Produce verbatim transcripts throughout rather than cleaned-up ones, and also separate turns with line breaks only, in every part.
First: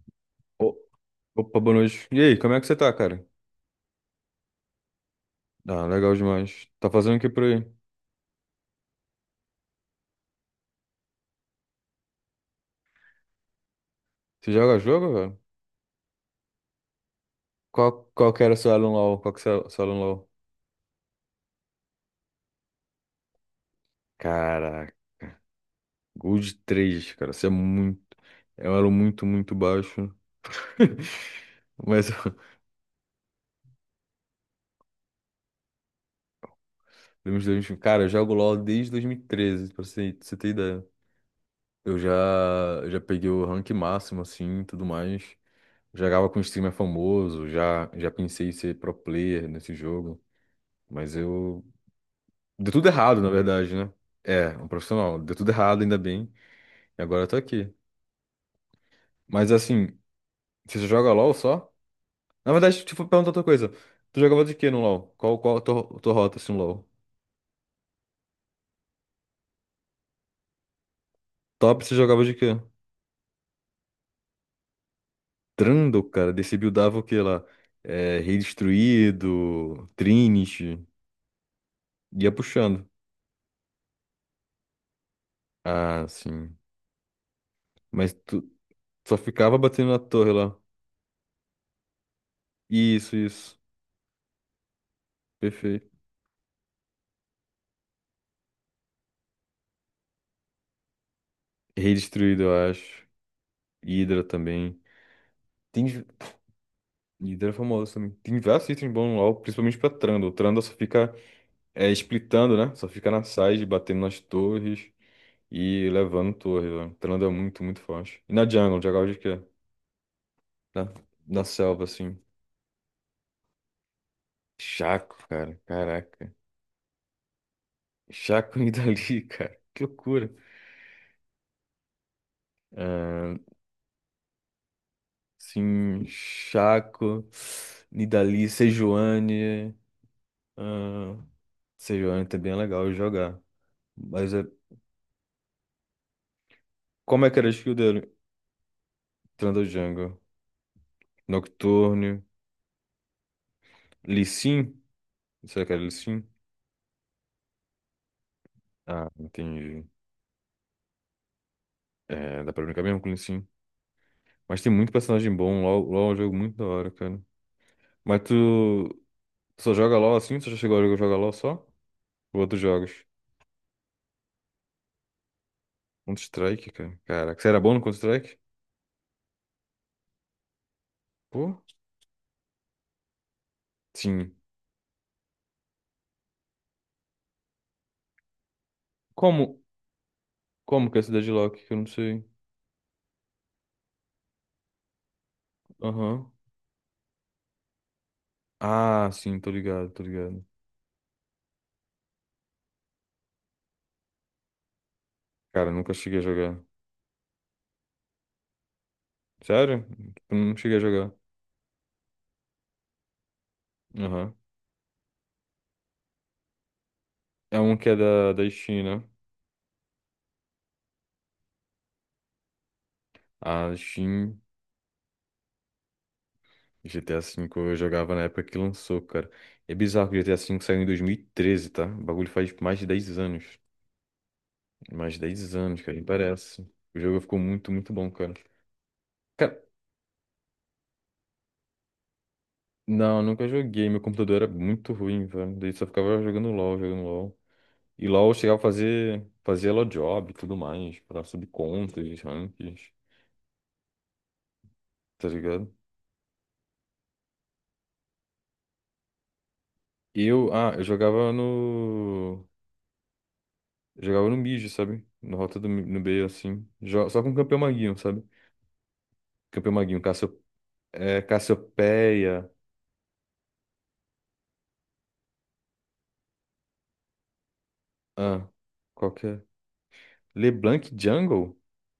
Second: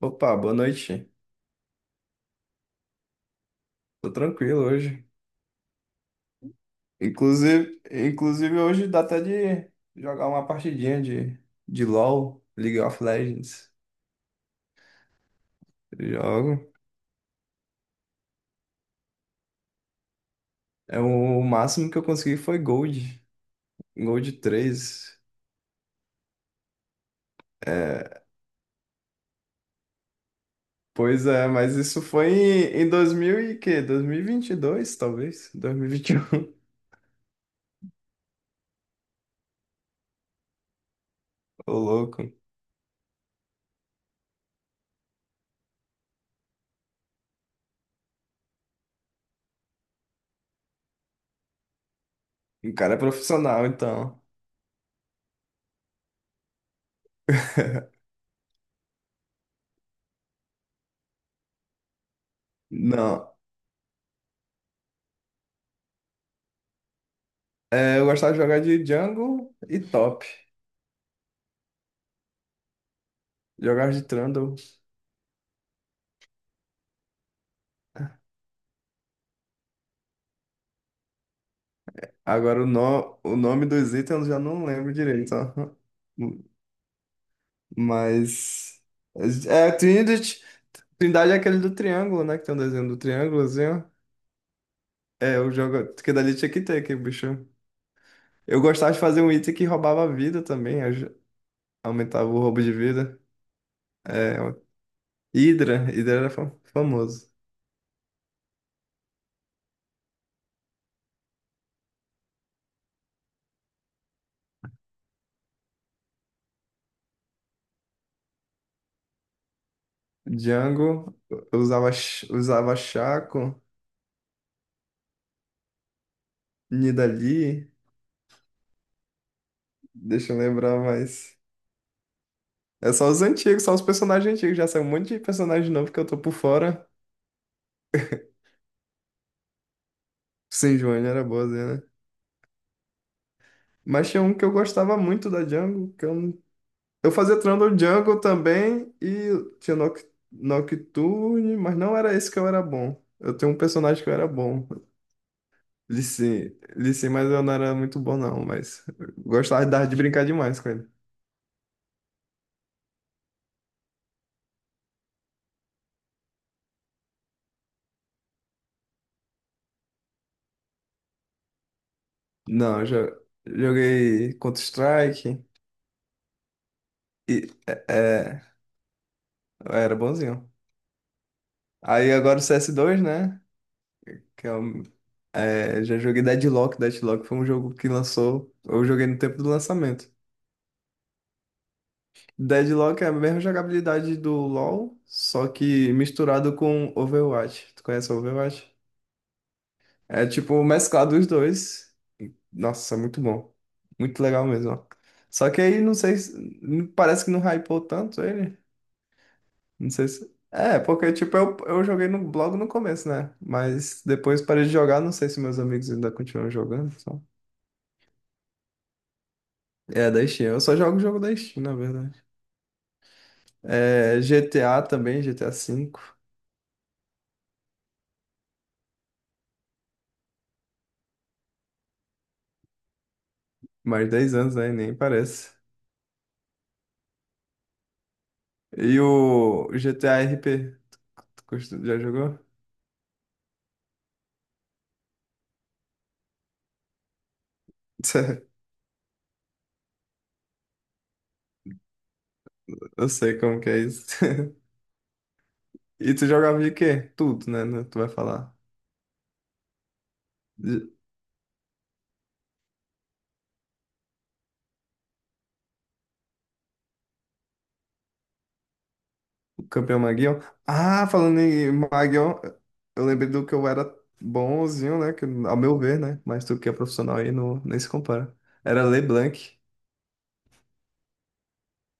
Opa, boa
O-
noite.
Opa, boa noite. E aí, como é que você tá, cara?
Tô tranquilo hoje.
Ah, legal demais. Tá fazendo o que por aí?
Inclusive, inclusive hoje dá até de jogar uma partidinha de, de LoL, League of Legends.
Você joga jogo, velho?
Eu jogo.
Qual, qual que era o seu Alan LoL? Qual que é o seu Alan LoL?
É, o máximo que eu consegui foi Gold, Gold
Caraca,
três
Gold 3, cara. Você é muito... É um elo muito, muito baixo.
Pois é, mas isso
Mas,
foi
eu-
em, em dois mil e quê? Dois mil e vinte e dois, talvez? dois mil e vinte e um.
dos dois- mil e vinte e um, cara, eu jogo LoL desde dois mil e treze, pra você, pra você ter ideia.
Ô,
Eu já,
louco.
eu já peguei o rank máximo, assim, e tudo mais. Jogava com um streamer famoso, já, já pensei em ser pro player nesse jogo. Mas eu Deu
O
tudo
cara é
errado, na
profissional,
verdade, né?
então.
É, um profissional. Deu tudo errado, ainda bem. E agora eu tô aqui. Mas assim, você só joga LOL só? Na verdade, tipo, perguntar
Não.
outra coisa. Tu jogava de quê no LOL? Qual, qual a tua, tua rota, assim, no LOL?
É, eu gostava de jogar de jungle e top.
Top, você jogava de quê?
Jogar de Trundle.
Trundle, cara. Desse buildava o quê lá? É, Rei Destruído, Trinity. Ia
Agora o,
puxando.
no... o nome dos itens eu já não lembro direito, ó.
Ah, sim. Mas tu
Mas.
só ficava
É,
batendo na torre
Trinity.
lá.
Trindade é aquele do triângulo, né? Que tem um desenho do
Isso, isso.
triângulozinho. É, o
Perfeito.
jogo. Que dali tinha que ter aquele bicho. Eu gostava de fazer um item que roubava a vida também. aj-
Rei
Aumentava o
Destruído,
roubo
eu
de
acho.
vida.
Hydra
É, o-
também.
Hydra.
Tem.
Hydra era fa- famoso.
Líder é famoso também. Tem vários itens bons no LoL, principalmente pra Trundle. Trundle só fica é, splitando, né? Só fica na side, batendo nas torres e levando torres, velho. Trundle é muito, muito forte. E na jungle, jungle de quê? Na,
Django.
na
eu
selva,
Usava,
assim.
ch- usava Chaco.
Chaco, cara. Caraca.
Nidalee.
Chaco e Nidalee, cara. Que loucura.
Deixa eu lembrar mais. É só os
Ah,
antigos, só os personagens antigos. Já saiu um monte de personagem novo que
sim,
eu tô por fora.
Chaco, Nidalee, Sejuani.
Sim, Joane
Ah,
era boazinha, né?
Sejuani também é legal de jogar.
Mas tinha
Mas
um
é...
que eu gostava muito da jungle, que eu, não- eu
como é que
fazia
era a skill
Trundle
dele?
Jungle também e
Trundle
tinha Noc-
Jungle.
Nocturne, mas não era
Nocturne.
esse que eu era bom. Eu tenho um personagem que eu era bom.
Lissin? Será que era
Lee
Lissin?
Sin, Lee Sin, mas eu não era muito bom não, mas
Ah,
eu gostava de
entendi.
dar- de brincar demais com ele.
É, dá pra brincar mesmo com o Lissin. Mas tem muito personagem bom. LOL, LOL é um jogo muito da hora, cara. Mas tu, tu só joga LOL assim? Tu já chegou a jogar jogar LOL só? Ou outros
Não, eu
jogos?
jo- joguei Counter-Strike
Counter-Strike, cara. Caraca,
e
você era bom no
é,
Counter-Strike?
é, eu era bonzinho.
Pô,
Aí agora o C S dois, né?
sim.
que é um- É, já joguei Deadlock. Deadlock foi um jogo que lançou. Eu joguei no tempo
Como?
do lançamento.
Como que é a cidade de Loki? Que eu não sei.
Deadlock é a mesma jogabilidade do LoL, só que
Aham.
misturado com Overwatch. Tu conhece Overwatch?
Ah, sim, tô ligado, tô
É
ligado.
tipo mesclado os dois. E nossa, muito bom. Muito legal mesmo, ó. Só que
Cara,
aí
nunca
não sei
cheguei a
se.
jogar.
Parece que não hypou tanto ele.
Sério?
Não sei se.
Eu não cheguei
É,
a jogar.
porque tipo, eu, eu joguei no blog no começo, né? Mas
Aham.
depois parei de jogar, não sei se meus amigos ainda continuam jogando.
É um que é da, da Steam, né?
É, da Steam. Eu só jogo o jogo da Steam, na verdade.
A
É,
Steam.
G T A também, G T A V.
G T A V eu jogava na época que lançou, cara. É bizarro que o G T A V saiu em dois mil e treze, tá? O bagulho faz mais de dez anos.
Mais dez anos, né? Nem
Mais de
parece.
dez anos, cara, nem parece. O jogo ficou muito, muito bom, cara.
E
Cara,
o G T A R P? Tu costu- já jogou?
não, nunca joguei. Meu computador era muito ruim, velho. Daí só ficava jogando LOL, jogando LOL. E LOL eu chegava a fazer, fazer LOL job e tudo mais, pra subir contas, ranks,
Eu sei como que é isso.
tá ligado?
E tu jogava de quê? Tudo, né? Né, tu vai falar.
Eu, ah, eu
De-
jogava no. Jogava no mid, sabe? Na rota do, mi- no B, assim. Jo- Só com o campeão maguinho, sabe?
o
Campeão
Campeão
Maguinho, Cassio...
Maguion. Ah,
é,
falando em Maguion,
Cassiopeia.
eu lembrei do que eu era bonzinho, né? Que, ao meu ver, né? Mas tu que é profissional aí não, nem se compara.
Ah,
Era
qual que é?
LeBlanc.
LeBlanc Jungle?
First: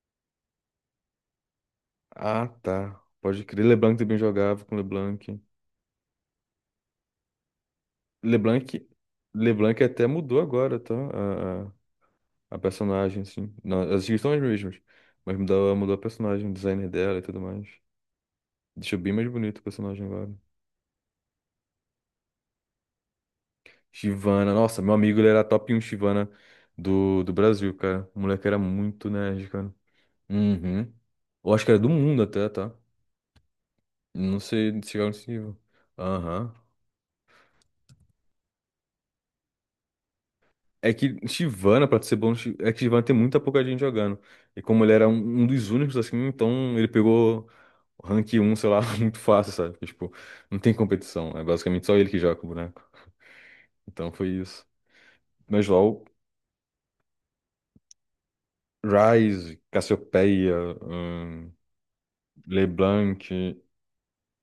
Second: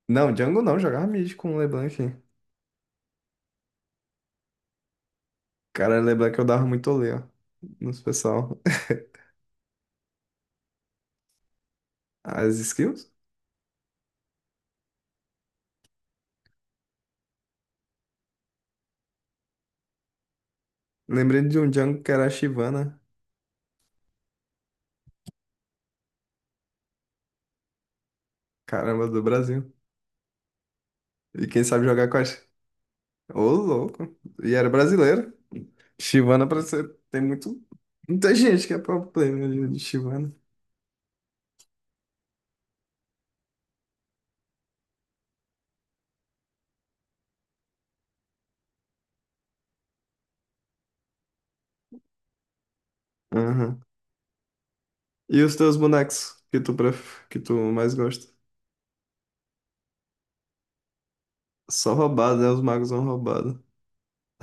Não, Django não, jogava mid com LeBlanc.
Ah, tá. Pode crer. LeBlanc também jogava com LeBlanc.
Cara, lembra que eu dava muito olé, ó, nos pessoal.
LeBlanc, LeBlanc até mudou agora, tá? A, a, a
As skills?
personagem, assim. Não, as skills são as mesmas. Mas mudou, mudou a personagem, o designer dela e tudo mais. Deixou bem mais bonito o personagem agora.
Lembrei de um jungle que era a Shyvana,
Shyvana, nossa, meu amigo, ele era top um Shyvana do, do Brasil, cara. O moleque era
caramba,
muito
do
nerd,
Brasil.
cara. Uhum.
E
Eu
quem
acho que era
sabe
do
jogar com
mundo
a... Sh-
até, tá?
Ô, louco.
Não
E era
sei chegar nesse
brasileiro.
nível.
Shyvana
Aham.
parece ser... tem muito... Muita gente que é pro player de de Shyvana.
É que Chivana, pra ser bom, Chi- é que Chivana tem muita pouca gente jogando. E como ele era um, um dos únicos assim, então ele pegou o rank um sei lá, muito fácil, sabe? Porque, tipo, não tem competição. É basicamente só ele que joga com o boneco.
Aham.
Então foi isso.
E os
Mas
teus
LOL,
bonecos que tu, pref... que tu mais gosta?
Ryze, Cassiopeia, hum,
Só roubado, né? Os magos são
LeBlanc,
roubados.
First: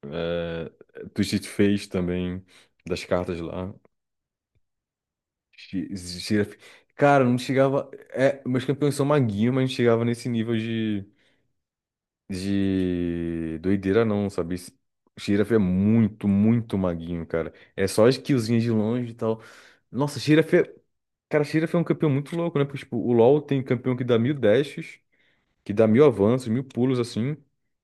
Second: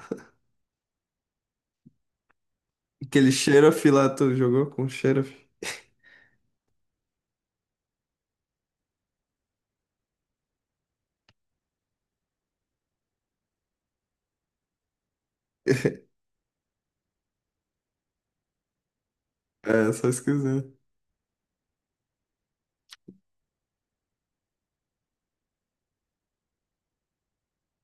é, Twisted Fate também, das
Aquele
cartas lá.
Xerath lá, tu jogou com o Xerath?
Gi- Giraf... Cara, não chegava. É, meus campeões são maguinhos, mas não chegava nesse nível de, de doideira, não, sabe? Esse- Giraf é muito, muito maguinho, cara. É só as killzinhas de longe e tal.
É, só
Nossa, Giraf é.
esquisito.
Cara, Giraf é um campeão muito louco, né? Porque, tipo, o LoL tem campeão que dá mil dashes, que dá mil avanços, mil pulos, assim.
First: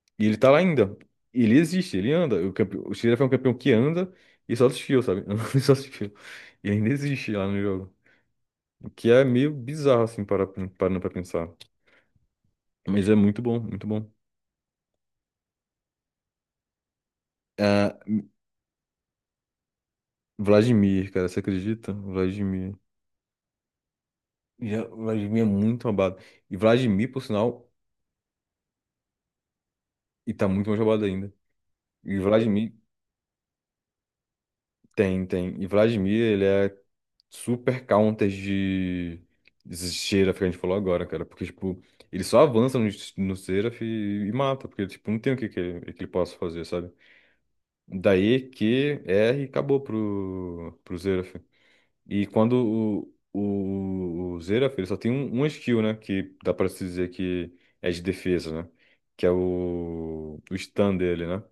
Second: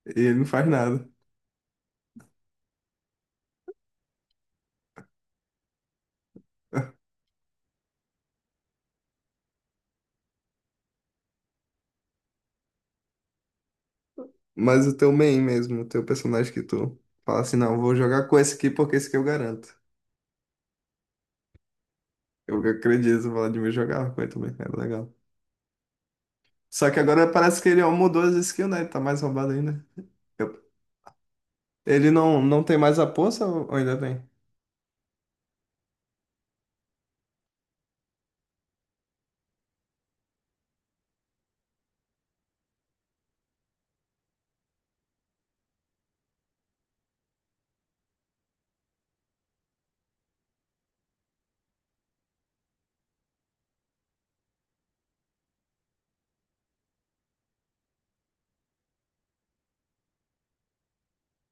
E
E
ele
ele
não
tá lá
faz
ainda.
nada.
E ele existe, ele anda. O, campe... o Giraf é um campeão que anda e só desfio, sabe? Anda e só desfio. E ainda existe lá no jogo. O que é meio bizarro, assim, para, parando pra pensar. Mas é muito bom, muito bom.
Mas o teu main mesmo, o teu personagem que tu fala assim, não, eu
Ah,
vou jogar com esse aqui porque esse aqui eu garanto.
Vladimir, cara, você acredita?
Eu
Vladimir.
acredito, eu de me jogar com ele também, era
Já,
legal.
Vladimir é muito roubado. E
Só que
Vladimir, por
agora parece
sinal,
que ele ó, mudou as skills, né? Ele tá mais roubado ainda.
e tá
Eu-
muito mais roubado ainda.
Ele
E
não, não
Vladimir,
tem mais a poça ou ou ainda tem?
tem, tem. E Vladimir, ele é super counter de, de Seraph, que a gente falou agora, cara. Porque, tipo, ele só avança no, no Seraph e, e mata. Porque, tipo, não tem o que, que, que ele possa fazer, sabe? Daí, Q, R, e acabou pro, pro Seraph. E quando o, o, o Xerath, ele só tem um, um skill, né? Que dá pra se dizer que é de defesa, né? Que é o, o stun dele, né?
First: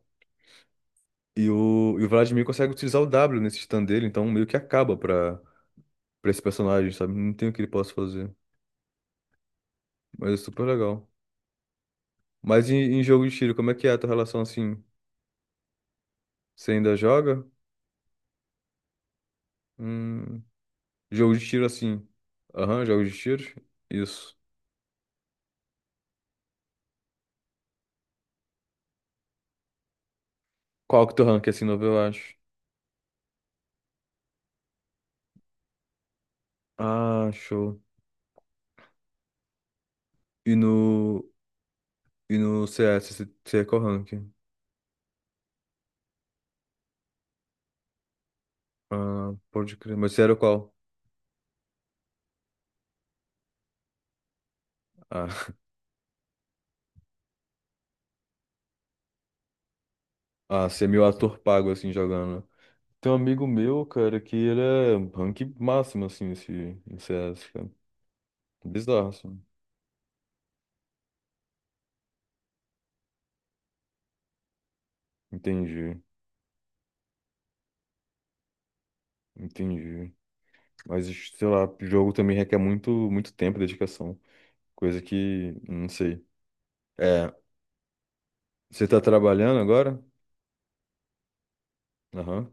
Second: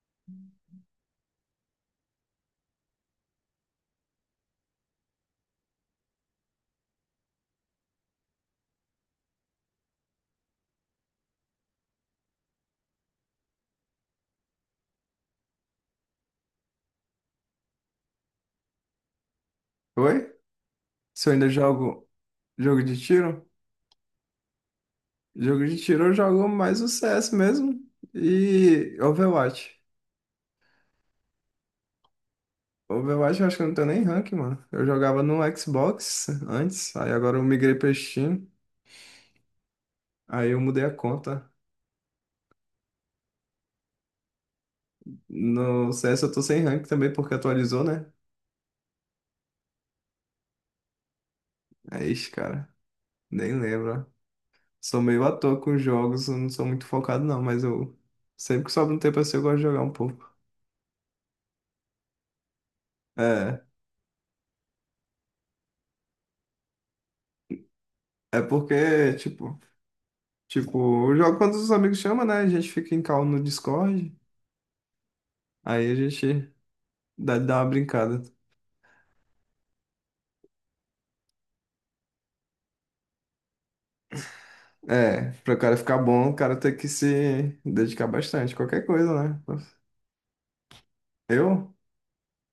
E o, e o Vladimir consegue utilizar o W nesse stun dele, então meio que acaba pra, pra esse personagem, sabe? Não tem o que ele possa fazer. Mas é super legal. Mas em, em jogo de tiro, como é que é a tua relação assim? Você ainda joga?
Oi?
Hum,
Se eu
jogo de
ainda
tiro assim.
jogo
Aham,
jogo de
jogo de tiro?
tiro?
Isso.
Jogo de tiro eu jogo mais o C S mesmo e Overwatch.
Qual que é o teu rank assim, novo, eu acho?
Overwatch eu acho que eu não tenho nem rank, mano. Eu jogava no Xbox antes, aí
Ah,
agora eu migrei
show.
pra Steam, aí
E
eu mudei a
no.
conta.
E no C S, você você é qual rank?
No C S eu tô sem rank também, porque atualizou, né?
Ah, pode crer. Mas você era qual?
É isso, cara. Nem lembro, ó. Sou meio
Ah,
à toa com jogos, eu não sou muito focado, não, mas eu. Sempre que sobra um tempo assim, eu gosto de jogar um pouco.
ah, você é meio ator pago, assim, jogando. Tem um amigo
É.
meu, cara, que ele é rank máximo, assim, esse, em C S, cara.
É
Bizarro,
porque,
assim.
tipo, tipo, eu jogo quando os amigos chamam, né? A gente fica em call no Discord. Aí a
Entendi,
gente dá, dá uma brincada.
entendi. Mas, sei lá, jogo também requer muito, muito tempo e dedicação. Coisa
É,
que,
pra o cara
não
ficar
sei.
bom, o cara tem que
É,
se dedicar bastante. Qualquer
você tá
coisa, né?
trabalhando agora?
Eu
Aham.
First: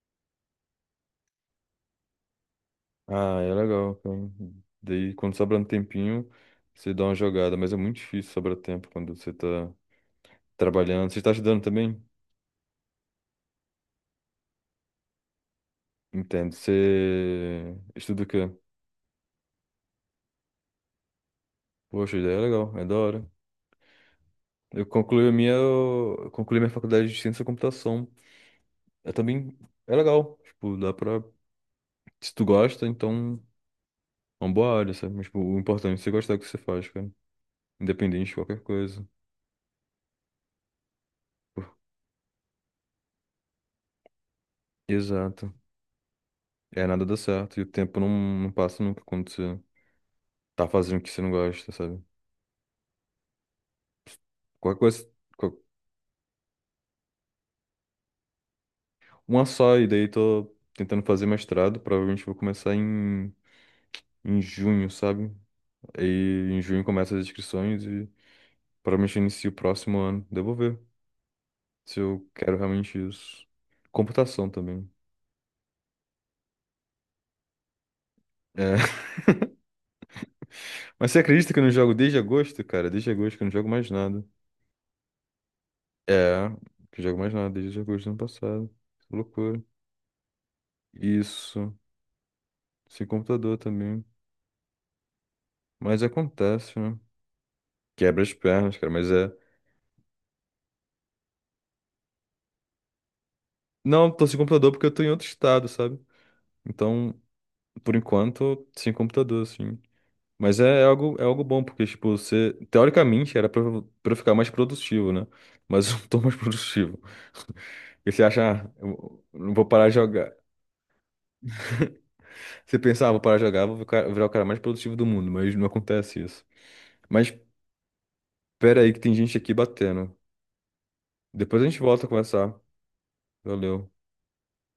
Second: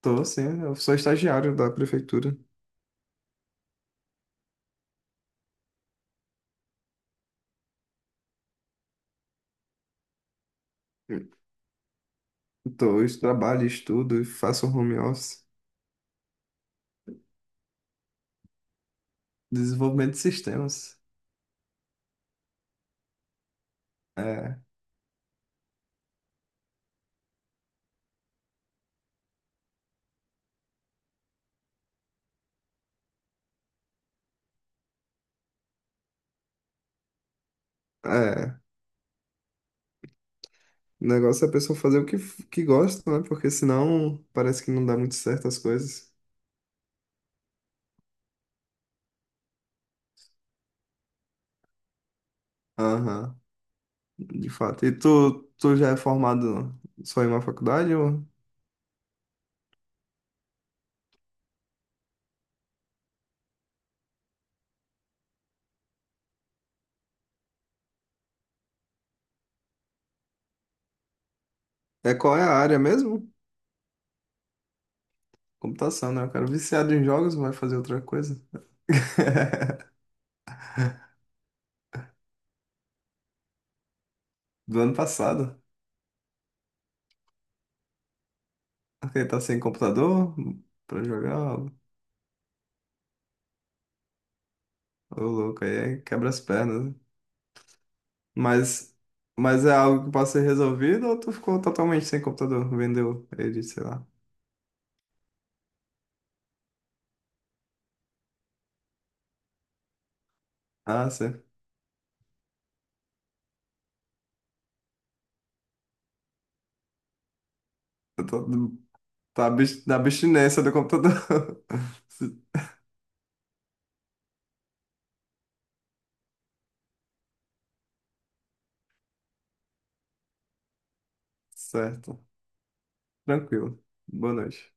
tô, sim, eu sou estagiário da prefeitura.
Ah, é legal, cara. Daí, quando sobra um tempinho, você dá uma jogada. Mas é muito difícil sobrar tempo quando você tá trabalhando. Você está estudando também?
Dois, trabalho, estudo, e faço um home office,
Entendo. Você estuda o quê?
desenvolvimento de sistemas.
Poxa, ideia é legal, é da hora.
É,
Eu concluí a minha, eu concluí minha faculdade de ciência da computação. É também, é legal. Tipo, dá pra, se tu gosta, então é uma boa área, sabe? Mas, tipo, o importante é você gostar do que você faz, cara. Independente de qualquer
é.
coisa.
O negócio é a
Pô,
pessoa fazer o que, que gosta, né? Porque senão parece que não dá muito certo
exato.
as coisas.
É, nada dá certo. E o tempo não, não passa nunca quando você tá fazendo o que você não gosta, sabe?
Aham, de
Qualquer
fato. E
coisa,
tu,
qual-
tu já é formado só em uma faculdade? Ou...
uma só, e daí tô tentando fazer mestrado. Provavelmente vou começar em em junho, sabe? Aí em junho começa as inscrições e provavelmente eu inicio o próximo ano. Devo ver se
É
eu
qual é a
quero
área
realmente
mesmo?
isso. Computação também.
Computação, né? O cara viciado em jogos vai fazer outra coisa.
É. Mas você acredita que eu não jogo desde agosto, cara? Desde agosto que eu não jogo mais nada.
Do ano passado.
É, que eu jogo mais nada desde agosto do ano passado. Que
Ele tá sem
loucura.
computador pra jogar.
Isso. Sem computador também.
Ô, louco, aí é
Mas
quebra as
acontece,
pernas.
né? Quebra as pernas, cara,
Mas,
mas é.
mas é algo que pode ser resolvido ou tu ficou totalmente sem computador? Vendeu ele, sei lá.
Não, tô sem computador porque eu tô em outro estado, sabe? Então, por enquanto, sem computador, assim. Mas é é
Ah,
algo, é algo
certo.
bom, porque, tipo, você, teoricamente, era pra, eu- pra eu ficar mais produtivo, né? Mas eu não tô mais produtivo. E você
Eu
acha, ah,
tô-
eu
Tá
não vou
abs-
parar de
na
jogar.
abstinência do computador.
Você pensava, ah, vou parar de jogar, vou ficar- virar o cara mais produtivo do mundo, mas não acontece isso. Mas pera aí que tem gente aqui batendo. Depois a gente volta a
Certo.
conversar.
Tranquilo.
Valeu.
Boa noite.